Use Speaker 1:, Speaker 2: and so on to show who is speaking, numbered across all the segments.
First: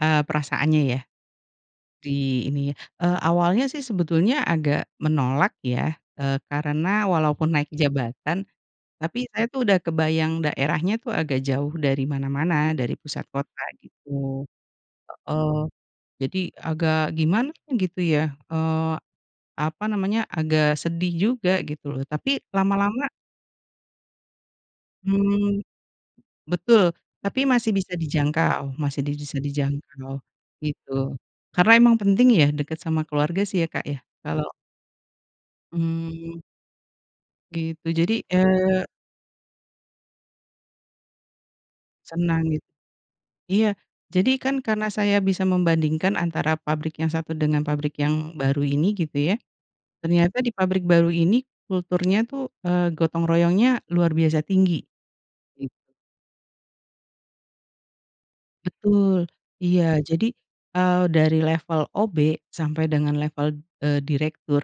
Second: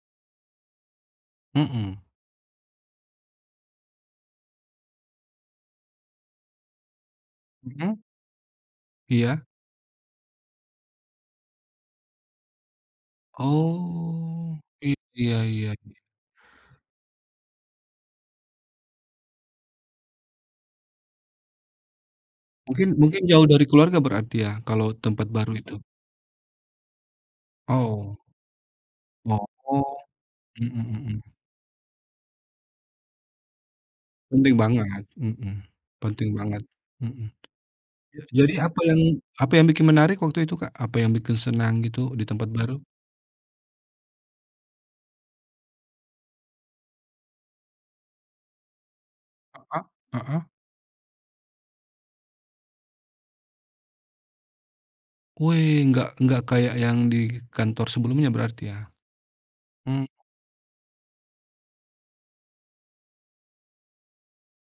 Speaker 1: Eee, perasaannya ya.
Speaker 2: Mhm.
Speaker 1: Di ini ya, eee, awalnya sih sebetulnya agak menolak ya, eee, karena walaupun naik
Speaker 2: Mhm.
Speaker 1: jabatan tapi
Speaker 2: Iya.
Speaker 1: saya tuh udah kebayang daerahnya tuh agak jauh dari mana-mana, dari pusat kota gitu
Speaker 2: Oh iya
Speaker 1: heeh.
Speaker 2: iya iya.
Speaker 1: Jadi agak gimana gitu ya, eee, apa namanya, agak sedih juga gitu loh tapi
Speaker 2: Mungkin
Speaker 1: lama-lama
Speaker 2: mungkin jauh dari keluarga berarti ya kalau tempat baru
Speaker 1: Mmm,
Speaker 2: itu.
Speaker 1: betul tapi masih bisa
Speaker 2: Oh.
Speaker 1: dijangkau, masih di bisa
Speaker 2: Oh.
Speaker 1: dijangkau gitu
Speaker 2: Mhm mhm.
Speaker 1: karena emang penting ya dekat sama keluarga sih ya, Kak, ya. Kalau
Speaker 2: Penting banget, mhm. Penting
Speaker 1: Mmm.
Speaker 2: banget, mhm.
Speaker 1: Gitu jadi,
Speaker 2: J jadi apa
Speaker 1: eee
Speaker 2: yang apa yang bikin menarik waktu itu, Kak? Apa yang bikin senang gitu di
Speaker 1: Senang
Speaker 2: tempat
Speaker 1: ya.
Speaker 2: baru?
Speaker 1: Iya jadi kan karena saya bisa membandingkan antara pabrik yang satu dengan pabrik yang baru ini gitu ya,
Speaker 2: Heeh
Speaker 1: ternyata
Speaker 2: heeh.
Speaker 1: di pabrik baru ini kulturnya tuh, eee, gotong royongnya luar biasa tinggi.
Speaker 2: Wee enggak enggak kayak yang di kantor sebelumnya berarti ya.
Speaker 1: Betul iya
Speaker 2: Mhm.
Speaker 1: jadi, eee, dari level OB sampai dengan level, eee, direktur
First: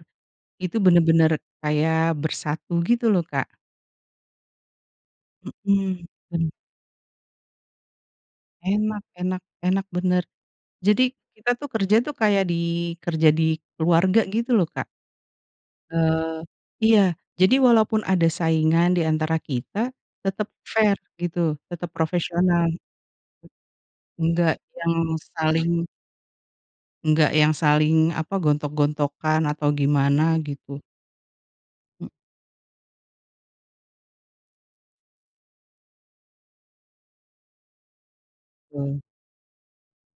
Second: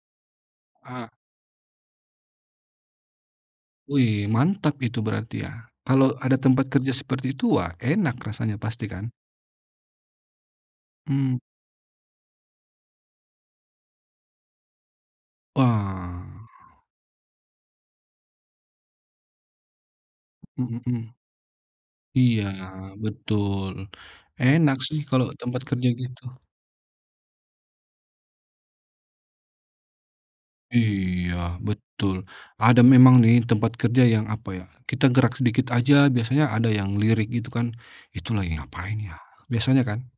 Speaker 1: itu
Speaker 2: Ah.
Speaker 1: benar-benar kayak bersatu gitu loh, Kak.
Speaker 2: Wih, mantap itu berarti ya.
Speaker 1: Mhm.
Speaker 2: Kalau ada
Speaker 1: Ben
Speaker 2: tempat kerja seperti itu wah enak rasanya
Speaker 1: Enak
Speaker 2: pastikan.
Speaker 1: enak enak, benar. Jadi
Speaker 2: Mmm.
Speaker 1: kita tuh kerja tuh kayak di kerja di keluarga gitu loh, Kak.
Speaker 2: Wah.
Speaker 1: Eee, iya jadi walaupun ada saingan di antara kita tetep
Speaker 2: Mhm
Speaker 1: fair
Speaker 2: mhm.
Speaker 1: gitu, tetep
Speaker 2: Iya
Speaker 1: profesional.
Speaker 2: betul,
Speaker 1: Enggak
Speaker 2: enak
Speaker 1: yang
Speaker 2: sih kalau tempat kerja
Speaker 1: saling
Speaker 2: gitu.
Speaker 1: enggak yang saling apa gontok-gontokan atau gimana gitu.
Speaker 2: Iya
Speaker 1: E
Speaker 2: betul. Ada memang nih tempat kerja yang apa ya, kita gerak sedikit aja biasanya ada yang lirik gitu kan, "Itu lagi ngapain
Speaker 1: Betul.
Speaker 2: ya?" biasanya kan.